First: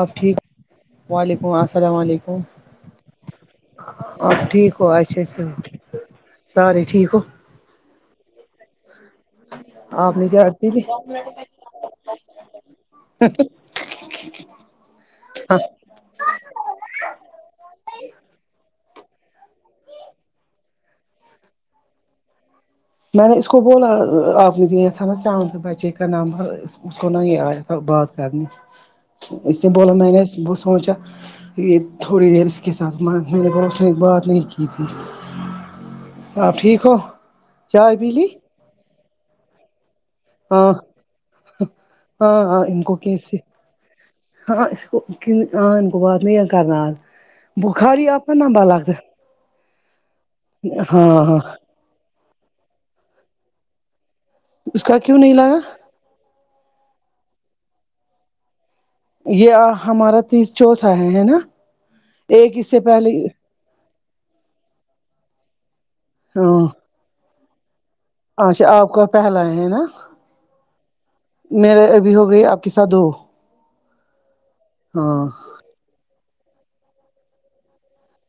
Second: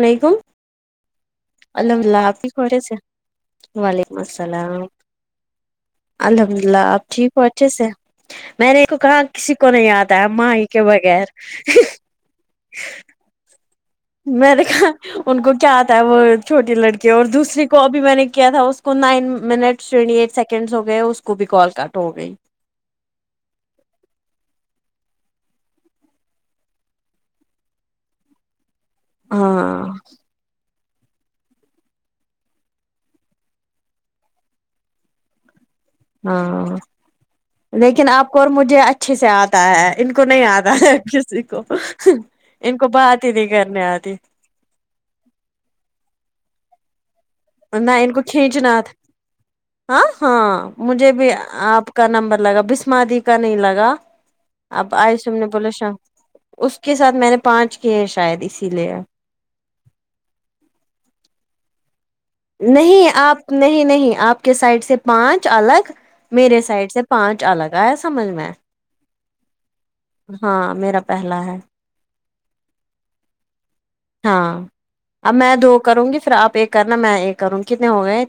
آپ ٹھیک وعلیکم السلام الحمداللہ اپ علیکم ٹھیک ہو اچھے سے وعلیکم آپ السلام ٹھیک ہو اچھے سے ہو الحمدللہ اب ٹھیک ہو اچھے سے میں نے کو کہا کسی کو نہیں آپ اتا نے ہے ماں چاٹ ہی پی لی کے بغیر [unintelligible] میں نے کہا ان ہاں کیا چھوٹی لڑکے اور دوسرے کو ابھی میں نے کیا تھا اس کو منٹس ٹونٹی عیٹھ سیکنڈ ہو گئے اس کو بھی کال کٹ ہو گیی میں نے اس کو بولا آپ نے دیا تھا نا سونٹھ بجے کا نمبر اس کو نہیں ایئ تھی بات کر نی اس سے ہاں بولیں میں نے سوچا یہ تھوڑی دیر اس کے ساتھ بات نہیں کی تھی آپ ہاں ٹھیک ہو چائے لیکن پی لی آپ کو اور مجھے اچھے سے اتا ہے ان کو نہیں ہاں اتا کسی کو ہاں ہاں ان کو بات ہی کیسے نہیں کرنی اتی ہاں اسکو انکو بات نہیں کرنا اتا نہ بخاری ان کو اپنا لمبا کھینچنا آتا ہاں ہاں مجھے ہاں بھی ہاں اپ کا نمبر لگا بسما دی کا نہیں لگا اس اب کا اج کیوں نہیں ہم نے لگا بولے شام اس کے ساتھ میں نے پانچ کیے شاید اسی لیے یہ ہمارا تیس چوتھا ہے ہے نا ایک اس سے نہیں پہلے اپ نہیں نہیں اپ کے سائیڈ سے پانچ الگ میرے ہاں سائیڈ سے پانچ الگ ایا سمجھ میں اچھا اپ کا پہلا ہے نا ہاں میرا پہلا ہے میرے ابھی ہو گئی اپ کے ساتھ دو ہاں اب میں دو کروں گی پھر اپ ایک کرنا میں ایک اور کتنے ہو گئے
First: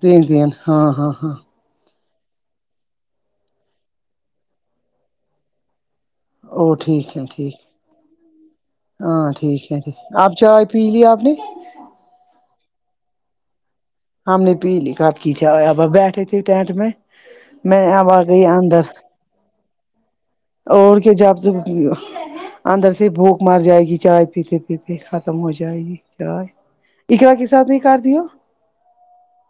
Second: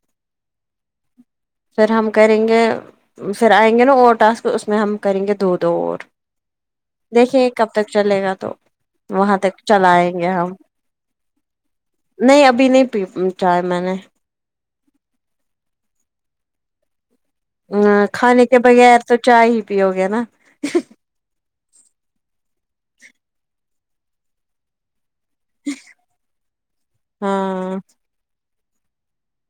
تین تین ہاں ہاں ہاں پھر ہم کریں گے پھر ائیں گے نا اور ٹاسک اس میں ہم کریں گے دو دو اور او ٹھیک ہے دیکھیں ٹھیک کب تک چلے گا تو ہاں وہاں تک ٹھیک ہے ٹھیک چلائیں گے آپ ہم چائے پی لی آپ نے نہیں ابھی نہیں پی چائے میں نے ہم نے پی لی کب کی جائے اپ ہم بیٹھے تھے ٹینٹ میں میں اب آ گئی کھانے کے اندر بغیر تو چائے ہی پیؤ گے نا اور کیا جب اندر سے بھوک مار جائے گی چائے پیتے پیتے ختم ہو جائے گی یار اقرا کے ساتھ ہاں نہیں کرتی ہو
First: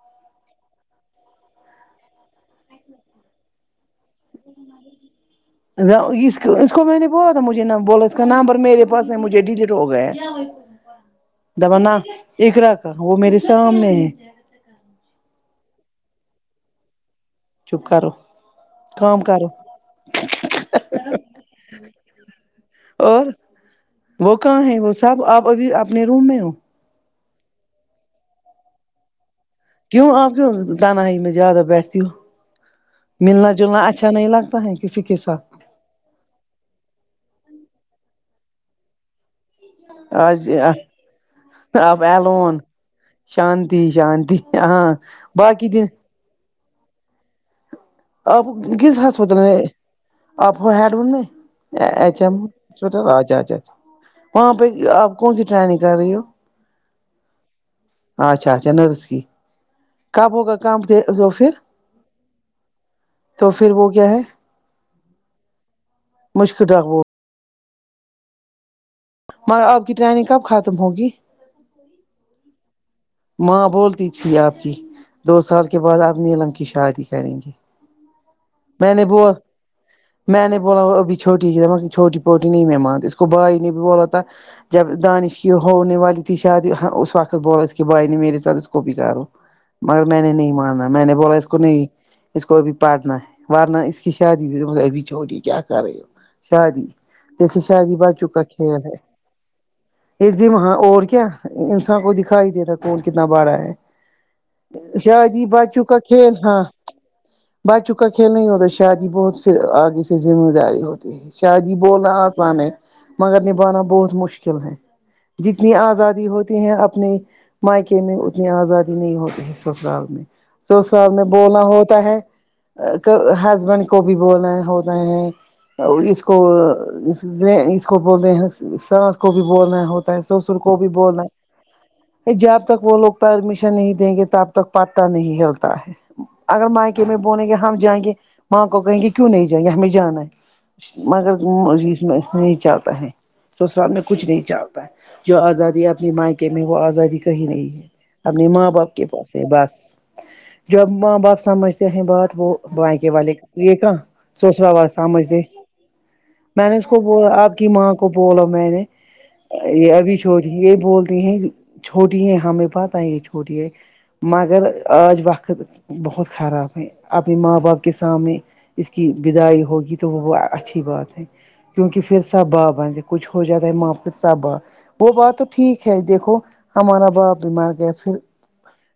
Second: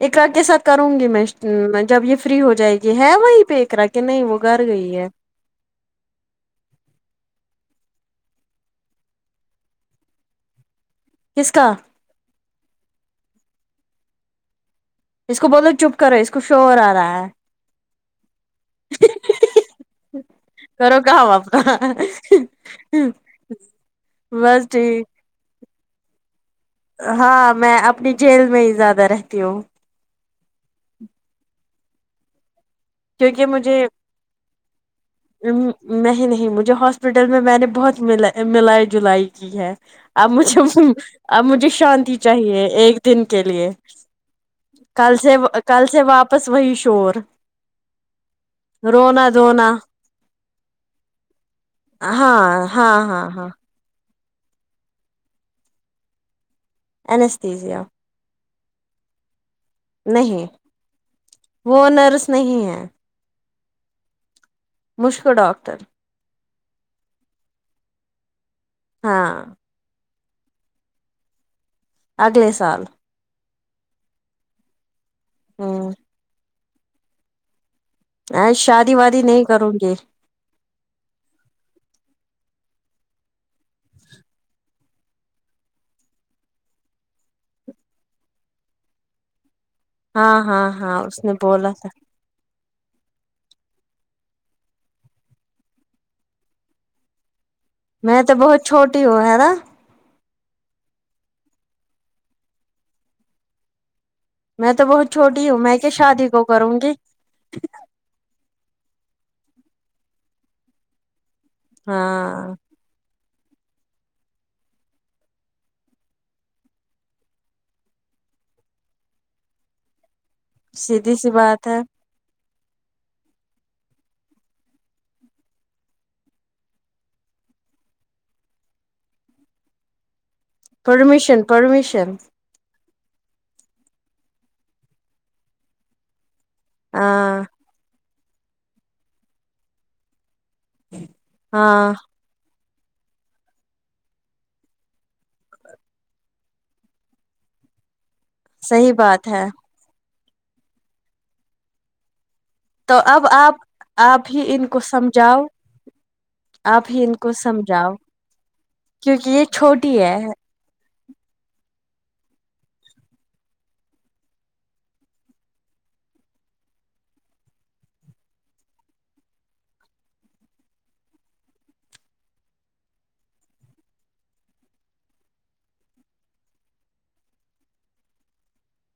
اقرا کے ساتھ کروں گی میں جب یہ فری ہو جائے گی ہے وہیں پہ اقرا کہ نہیں وہ گھر گئی ہے اس کو میں نے بولا تھا مجھے نہ بولا اس کا نمبر میرے پاس ہے مجھے ڈیلیٹ ہو گیا ہیں کس کا نہ اقرا کا وہ میرے سامنے ہے اس کو بولو چپ کرو اس کو شور آ رہا ہے چپ کرو کام کرو کرو کام اپنا اور وہ کہاں بس ہے وہ ٹھیک سب آپ ابھی اپنے روم میں ہو ہاں میں اپنی جیل میں ہی زیادہ رہتی ہوں کیوں آپ کیوں تنہائی میں زیادہ بیٹھتی ہوں کیونکہ ملنا مجھے جلنا اچھا نہیں لگتا ہے کسی کے ساتھ نہیں نہیں مجھے ہاسپٹل میں میں نے بہت ملائی جلائی کی ہے اب آج مجھے اب مجھے آپ شانتی الون چاہیے ایک دن کے لیے شانتی شانتی ہاں کل سے باقی کل دن سے واپس وہی شور آپ کس رونا ہسپتال میں دھونا آپ ہو ہڈون میں اچ ایم ہاں ہاسپٹل ہاں ہاں اچھا ہاں اچھا وہاں پہ آپ کون سی ٹرائنگ کر رہی ہو اینستھزیا اچھا اچھا نرس کی کب نہیں ہوگا کام وہ پھر وہ نرس نہیں ہیں تو پھر وہ کیا ہے مشک ڈاکٹر مشک ڈاکٹر ہاں اور آپ کی ٹریننگ کب ختم ہوگی اگلے سال ماں بولتی تھی آپ کی دو سال کے ہ بعد آب نیلم کی شادی کریں گی شادی وادی نہیں کروں گی میں نے بولا وہ ابھی چھوٹی ہے اس نے بولا چوٹی پوٹی نہیں میں مانتی اس کو بھائی نے بھی بولا تھا جب دانش کی ہونے والی تھی شادی اس وقت بولا بھائی نے میرے ساتھ اس کو بھی کرو مگر میں نے ہاں نہیں ہاں ماننا ہاں میں نے بولا اس کو نہیں تھا اس کو ابھی پھڑنا ہے ورنہ اس کی شادی میں نے بولا وہ ابھی چھوٹی کیا کر رہی ہو شادی جیسے شادی میں بچوں تو کا بہت کھیل ہے چھوٹی ہوں نا وہاں اور کیا انسان کو دکھائی دیتا کون کتنا بڑا میں تو ہے بہت شادی چھوٹی ہوں میں بچوں کیا کا شادی کھیل کو ہاں کروں گی بچوں کا کھیل نہیں ہوتا شادی بہت پھر آگے سے ذمہ داری ہوتی شادی بولنا ہاں آسان ہے مگر نبھانا بہت مشکل ہے جتنی آزادی ہوتی ہیں اپنے مائکے میں اتنی آزادی نہیں ہوتی ہے سسرال میں تو سب سیدھی نے سی بولنا بات ہوتا ہے ہسبینڈ کو بھی بولنا ہوتا ہے اس کو اس کو بولتے ساس کو بھی بولنا ہوتا ہے سوسر پرمیشن پرمیشن جب تک وہ لوگ پرمیشن نہیں دیں گے تب تک پتاہ نہیں ہلتا ہے اگر مائکے میں ہاں بولیں گے ہم جائیں گے ماں کو کہیں گے کیوں نہیں جائیں گے ہمیں جانا ہے مگر ہاں اس میں نہیں چلتا ہے سسرال میں کچھ نہیں چلتا ہے جو آزادی اپنی مائکے میں وہ آزادی کہی نہیں ہے اپنے ماں صحیح باپ کے بات پاس ہے بس جب ماں باپ سمجھتے ہیں بات وہ تو مائیکے اب والے آپ یہ کہاں آپ ہی ان سسرال کو والے سمجھتے سمجھاؤ ہیں میں نے اس آپ کو ہی ان بولا آپ کی ماں سمجھاؤ کو بولا میں نے کیونکہ یہ چھوٹی ابھی ہے چھوٹی یہ بولتی ہیں چھوٹی ہے ہمیں پتہ ہے یہ چھوٹی ہے مگر آج وقت بہت خراب ہے اپنے ماں باپ کے سامنے اس کی بدائی ہوگی تو وہ وہ اچھی بات ہے کیونکہ پھر سب باپ بنتے ہیں کچھ ہو جاتا ہے ماں پہ سب بات وہ بات تو ٹھیک ہے دیکھو ہمارا باپ بھی مر گیا پھر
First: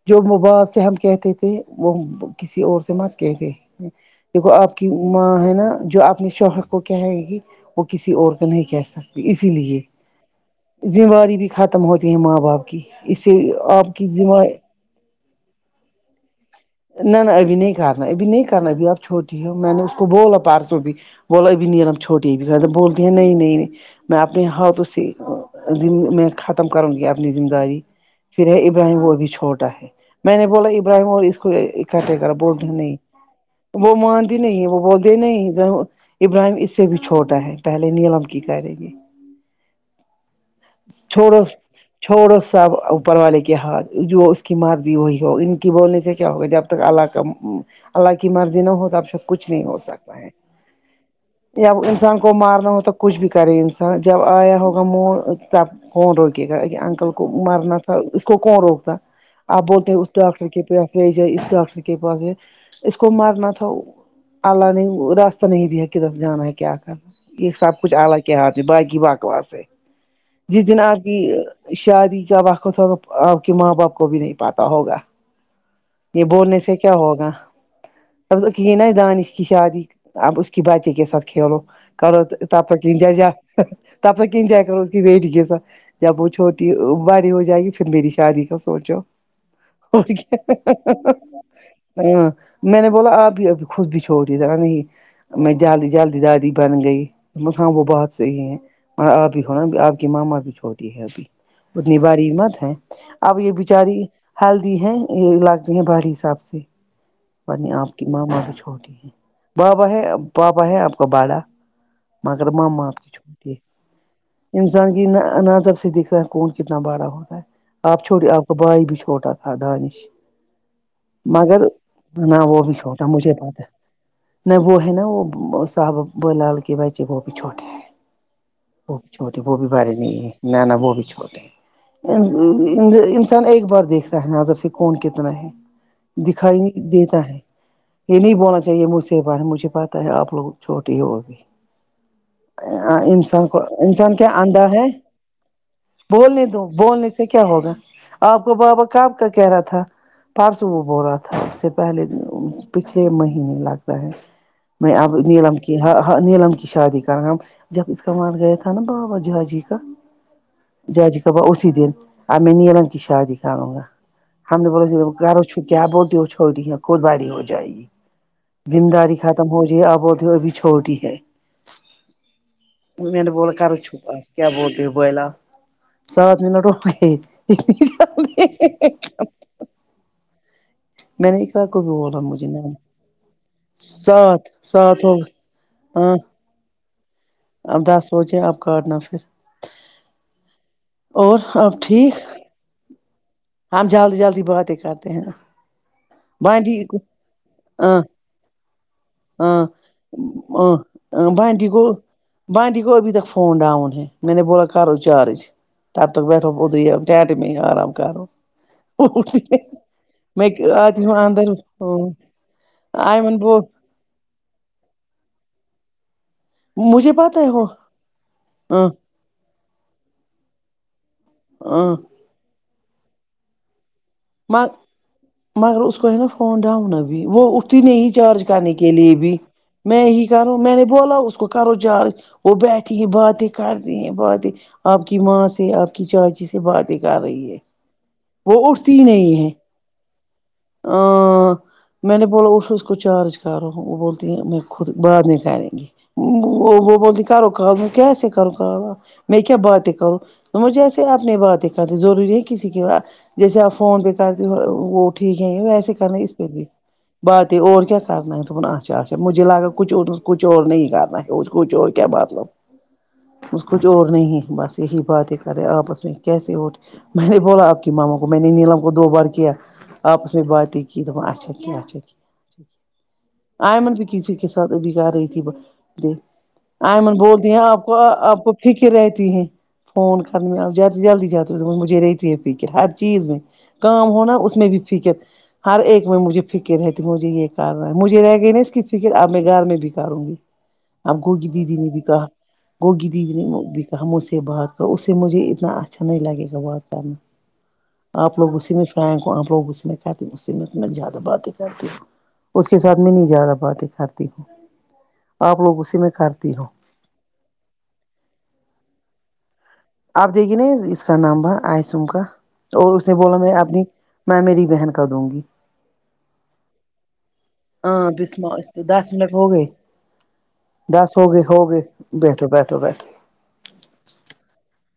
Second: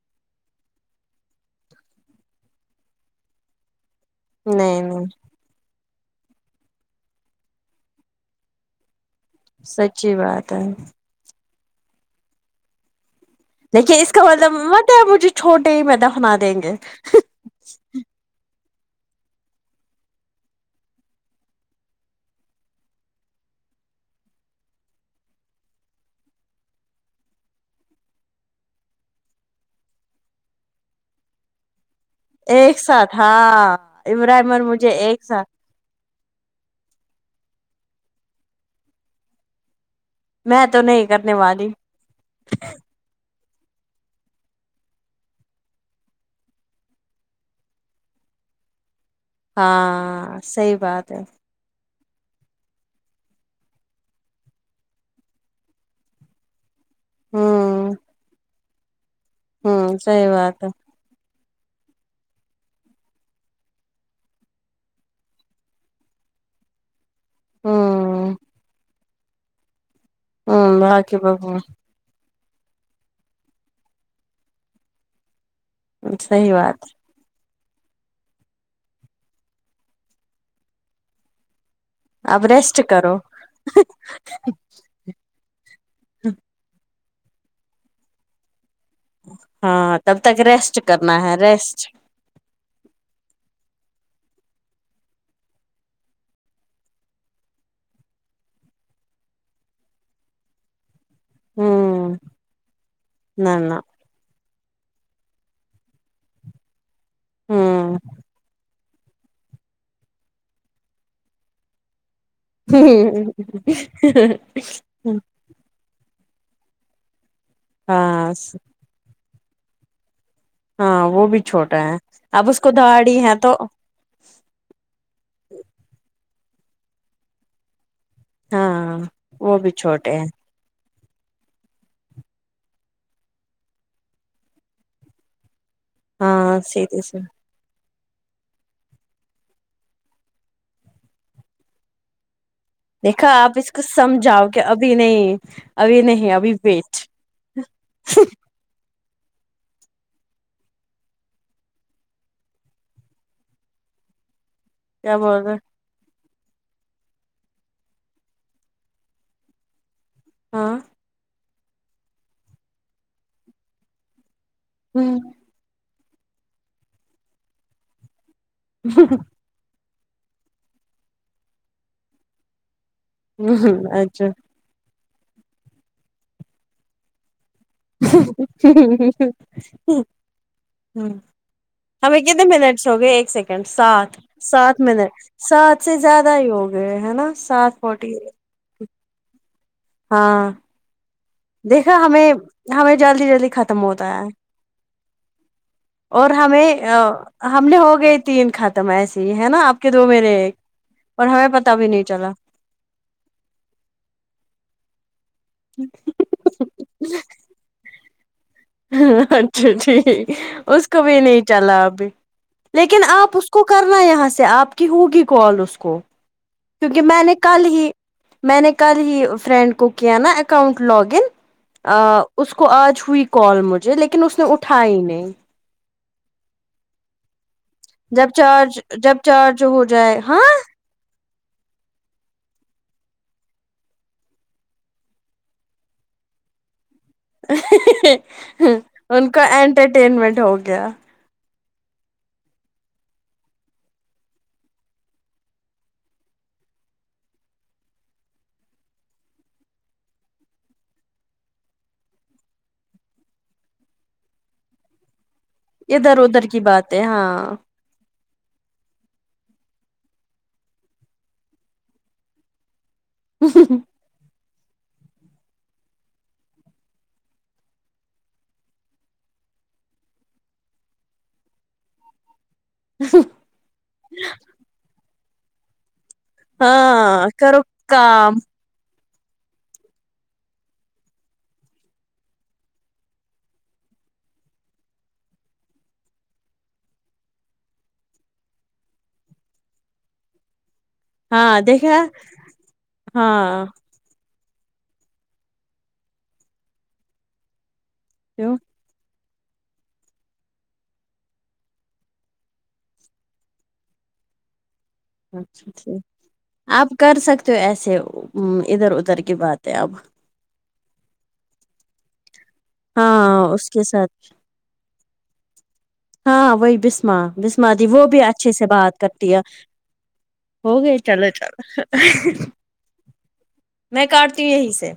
جو باپ سے ہم کہتے تھے وہ کسی اور سے مت کہتے ہیں دیکھو آپ نہیں کی نہیں ماں ہے نا جو اپنے شوہر کو کہے گی وہ کسی اور کا نہیں کہ سکتی اسی لیے سچی بات ہے ذمہواری بھی ختم ہوتی ہے ماں باپ کی اس سے آپ دیکھیے کی اس کا ذمہ مطلب مت ہے مجھے چھوٹے ہی میں دفنا دیں گے نہ نہ ابھی نہیں کرنا ابھی نہیں کرنا ابھی اپ چھوٹی ہو میں نے اس کو بولا پرسو بھی بولا ابھی نیلم چھوٹی ہے بولتی ہیں نہیں نہیں نہیں میں اپنے ہاتھوں سے میں ختم کروں گی اپنی ذمہ داری پھر ہے ابراہیم وہ ابھی چھوٹا ہے میں نے بولا ابراہیم اور اس کو اکٹھے بولتے ایک نہیں ساتھ ہاں وہ مانتی ابراہیمر نہیں وہ مجھے بولتے ہیں ایک ساتھ نہیں ابراہیم اس سے بھی چھوٹا ہے پہلے نیلم کی کرے گی میں تو نہیں کرنے چھوڑو والی چھوڑو سب اوپر والے کے ہاتھ میں جو اس کی مرضی وہی ہوگا ان کے بولنے سے کیا ہوگا جب تک اللہ کا اللہ کی مرضی نہ ہو تب کچھ نہیں ہو سکتا ہے ہاں صحیح بات ہے جب انسان کو مرنا ہو تو کچھ بھی کرے انسان جب آیا ہوگا موت تب کون روکے گا انکل کو مرنا ہوں تھا اس کو کون روکتا آپ بولتے ہوں ہیں اس صحیح ڈاکٹر کے بات ہے پس لے جائے اس ڈاکٹر کے پاس اس کو مرنا تھا اللہ نے راستہ نہیں دیا کدھر سے جانا ہے کیا کرنا ہے یہ سب کچھ اللہ ہوں کے ہاتھ میں باقی بکواس ہے جس دن ہوں آپ باقی کی بگوان شادی کا وقت ہوگا آپ کے ماں باپ کو بھی نہیں پتہ ہوگا یہ صحیح بولنے سے بات ہے، کیا ہوگا اب تو کی ہے نا ہے دانش کی شادی اب اس کی بچے کے ساتھ کھیلو کرو اب تب ریسٹ تک کرو انجوائے تب تک انجوائے کرو بیٹی کے ساتھ جب وہ چھوٹی بڑی ہو جائے گی پھر میری شادی کا سوچو ہاں اور تب تک ریسٹ کیا کرنا ہے ریسٹ ہاں میں نے بولا آپ بھی ابھی خود بھی چھوڑی تھے نہیں میں جلدی جلدی دادی بن گئی ہاں وہ بہت صحیح ہے ہاں آپ بھی ہو نا آپ کی ماما بھی چھوٹی ہے ابھی اتنی ہوں بڑی مت ہے اب نہ یہ نہ بچاری ہلدی ہے یہ لگتی ہیں بڑی سب سے ورنہ آپ ہوں کی ماما بھی چھوٹی ہیں بابا ہے بابا ہے آپ کا بڑا مگر ماما آپ کی چھوٹی ہے انسان یہ نظر سے دکھ رہا ہے کون کتنا بڑا ہوتا ہے آپ ہاں چھوٹے آپ کا بھائی بھی چھوٹا تھا دانش ہاں وہ بھی مگر چھوٹا ہے نہ اب اس وہ کو بھی چھوٹا دہاڑی مجھے تو پتا ہے نہ وہ ہے نا وہ صاحب بولاال کے بچے وہ بھی چھوٹے ہیں وہ ہاں بھی چھوٹی وہ بھی بڑے نہیں چھوٹے ہیں ہے نہ نہ وہ بھی چھوٹے ہیں انسان ایک بار دیکھتا ہے نظر سے کون کتنا ہے ہاں دکھائی نہیں سیدھے سے دیتا ہے یہ نہیں بولنا چاہیے مجھ سے مجھے پتہ ہے آپ لوگ چھوٹے ہو ابھی دیکھا انسان کو آپ اس انسان کیا سمجھاؤ کہ اندھا ہے ابھی نہیں ابھی نہیں بولنے ابھی دو ویٹ بولنے سے کیا ہوگا آپ کو بابا کب کا کہہ رہا تھا پرسو وہ بول رہا تھا اس سے پہلے پچھلے مہینے لگتا ہے میں اب کیا بول نیلم رہے کی نیلم کی شادی کر جب اس کا مر گیا تھا نا بابا جاجی کا ہاں جاجی کا بابا اسی دن اب میں نیلم کی شادی کروں گا ہم نے بولا کرو چپ کیا بولتی ہو چھوٹے ہے خود بڑی ہو جائے گی ذمہ داری ختم ہو جائے اپ بولتے ہو ابھی چھوٹی ہے میں نے بولا کرو چپ آپ اچھا کیا بولتے ہو بولال ساتھ منٹ ہو گئے ہ جلدی میں نے اقرا کو بھی بولا ہمیں کتنے مجھے نہیں منٹس ہو گے ایک سیکنڈ ساتھ سات ساتھ سات منٹ ہو ساتھ سے ہاں زیادہ ہی ہو گئے ہے نا ساتھ اب دس فورٹی بجے آپ کاٹنا پھر ہاں اور آپ دیکھا ٹھیک ہمیں ہمیں جلدی جلدی ختم ہم ہوتا جلدی ہے جلدی باتیں کرتے ہیں اور ہمیں بانڈی ہم نے ہو ہاں گئی تین ختم ایسے ہی ہے نا آپ کے دو میرے ایک اور ہاں ہمیں پتا بھی نہیں چلا بانٹی کو ابھی تک فون ڈاؤن ہے میں نے بولا کرو چارج تب تب تک بیٹھو ادھر ہی اب ٹینٹ میں ہی آرام کرو اچھا ٹھیک میں اس کو آتی ہوں بھی نہیں اندر چلا ابھی لیکن آپ ایمن اس بول کو کر نا یہاں سے آپ کی ہوگی کال اس کو کیونکہ مجھے میں نے پتا ہے کل وہ ہی میں نے ہاں کل ہی فرینڈ کو کیا نا اکاؤنٹ لاگ ان ہاں اس کو آج ہوئی کال مجھے لیکن اس نے اٹھائی ہی نہیں مگر اس کو ہے نا فون ڈاؤن ابھی وہ اٹھ اٹھتی ہی نہیں جب چارج کرنے کے لیے جب بھی چارج ہو میں جائے ہی ہاں کروں میں نے بولا بولا اس کو کرو چارج وہ بیٹھی ہیں باتیں کرتی ہیں باتیں آپ کی ماں سے آپ کی چاچی سے باتیں کر رہی ہے وہ اٹھ ان کا انٹرٹینمنٹ ہو گیا ہاں میں نے بولا اس کو چارج کرو وہ بولتی ہیں میں خود بعد میں کریں گے وہ وہ بولتی کروں کام میں کیسے کروں کام میں کیا باتیں کروں مجھے ایسے اپنے باتیں کرنی ضروری ہے کسی کی بات جیسے آپ فون پہ کرتی وہ ٹھیک ہے وسے کرنا ادھر اس ادھر پہ کی بھی باتیں ہاں باتیں اور کیا کرنا ہے دپن اچھا اچھا مجھے لگا کچھ اور کچھ اور نہیں کرنا ہے کچھ اور کیا مطلب اس کچھ اور نہیں بس یہی باتیں کر رہے ہیں آپس میں کیسے اور میں نے بولا آپ کی ماما کو میں نے نیلم دو بار کیا آپس میں باتیں کی کہ دپن اچھا کیا اچھا کیا [inaudible] آئمن بھی کسی کے ساتھ ابھی کر رہی تھی باتیں آئمن ہاں بولتی ہیں کرو آپ کو کام آپ کو فکر رہتی ہے فون کرنے میں اب جلد سے جلدی جاتے مجھے رہتی ہے فکر ہر چیز میں کام ہو نا اس میں بھی فکر ہر ایک میں مجھے فکر رہتی مجھے یہ کرنا ہے مجھے رہ گئی نا اس کی فکر اب میں گھر میں بھی کروں گی [inaudible] اب گوگی دیدی نے بھی دیکھا کہا‌ گوگی دیدی نے ہاں بھی مجھ سے بات کر اس سے مجھے اتنا اچھا نہیں لگے گا بات کرنا آپ کیوں لوگوں سے میں فرینک ہوں آپ لوگ سے میں کرتی ہوں اسی میں تو میں زیادہ بات نہیں ہی کرتی ہوں اس کے ساتھ میں نہیں زیادہ باتیں کرتی ہوں آپ اچھا لوگوں سے ٹھیک میں کرتی ہوں آپ کر سکتے ہو ایسے ادھر ادھر کی باتیں اب اب دی گی نا اس کا نمبر آئیسوم کا اور اس نے بولا ہاں میں اس اپنی کے ساتھ میں مامیری بہن کا کر دوں گی ہاں وہی بسما بسما دی وہ ہاں بھی اچھے بسما سے اس کو بات دس کرتی منٹ ہے ہو گئے ہو گئے دس چلو ہو چلو ہو گئے بیٹھو بیٹھو بیٹھو میں کاٹتی ہوں یہیں سے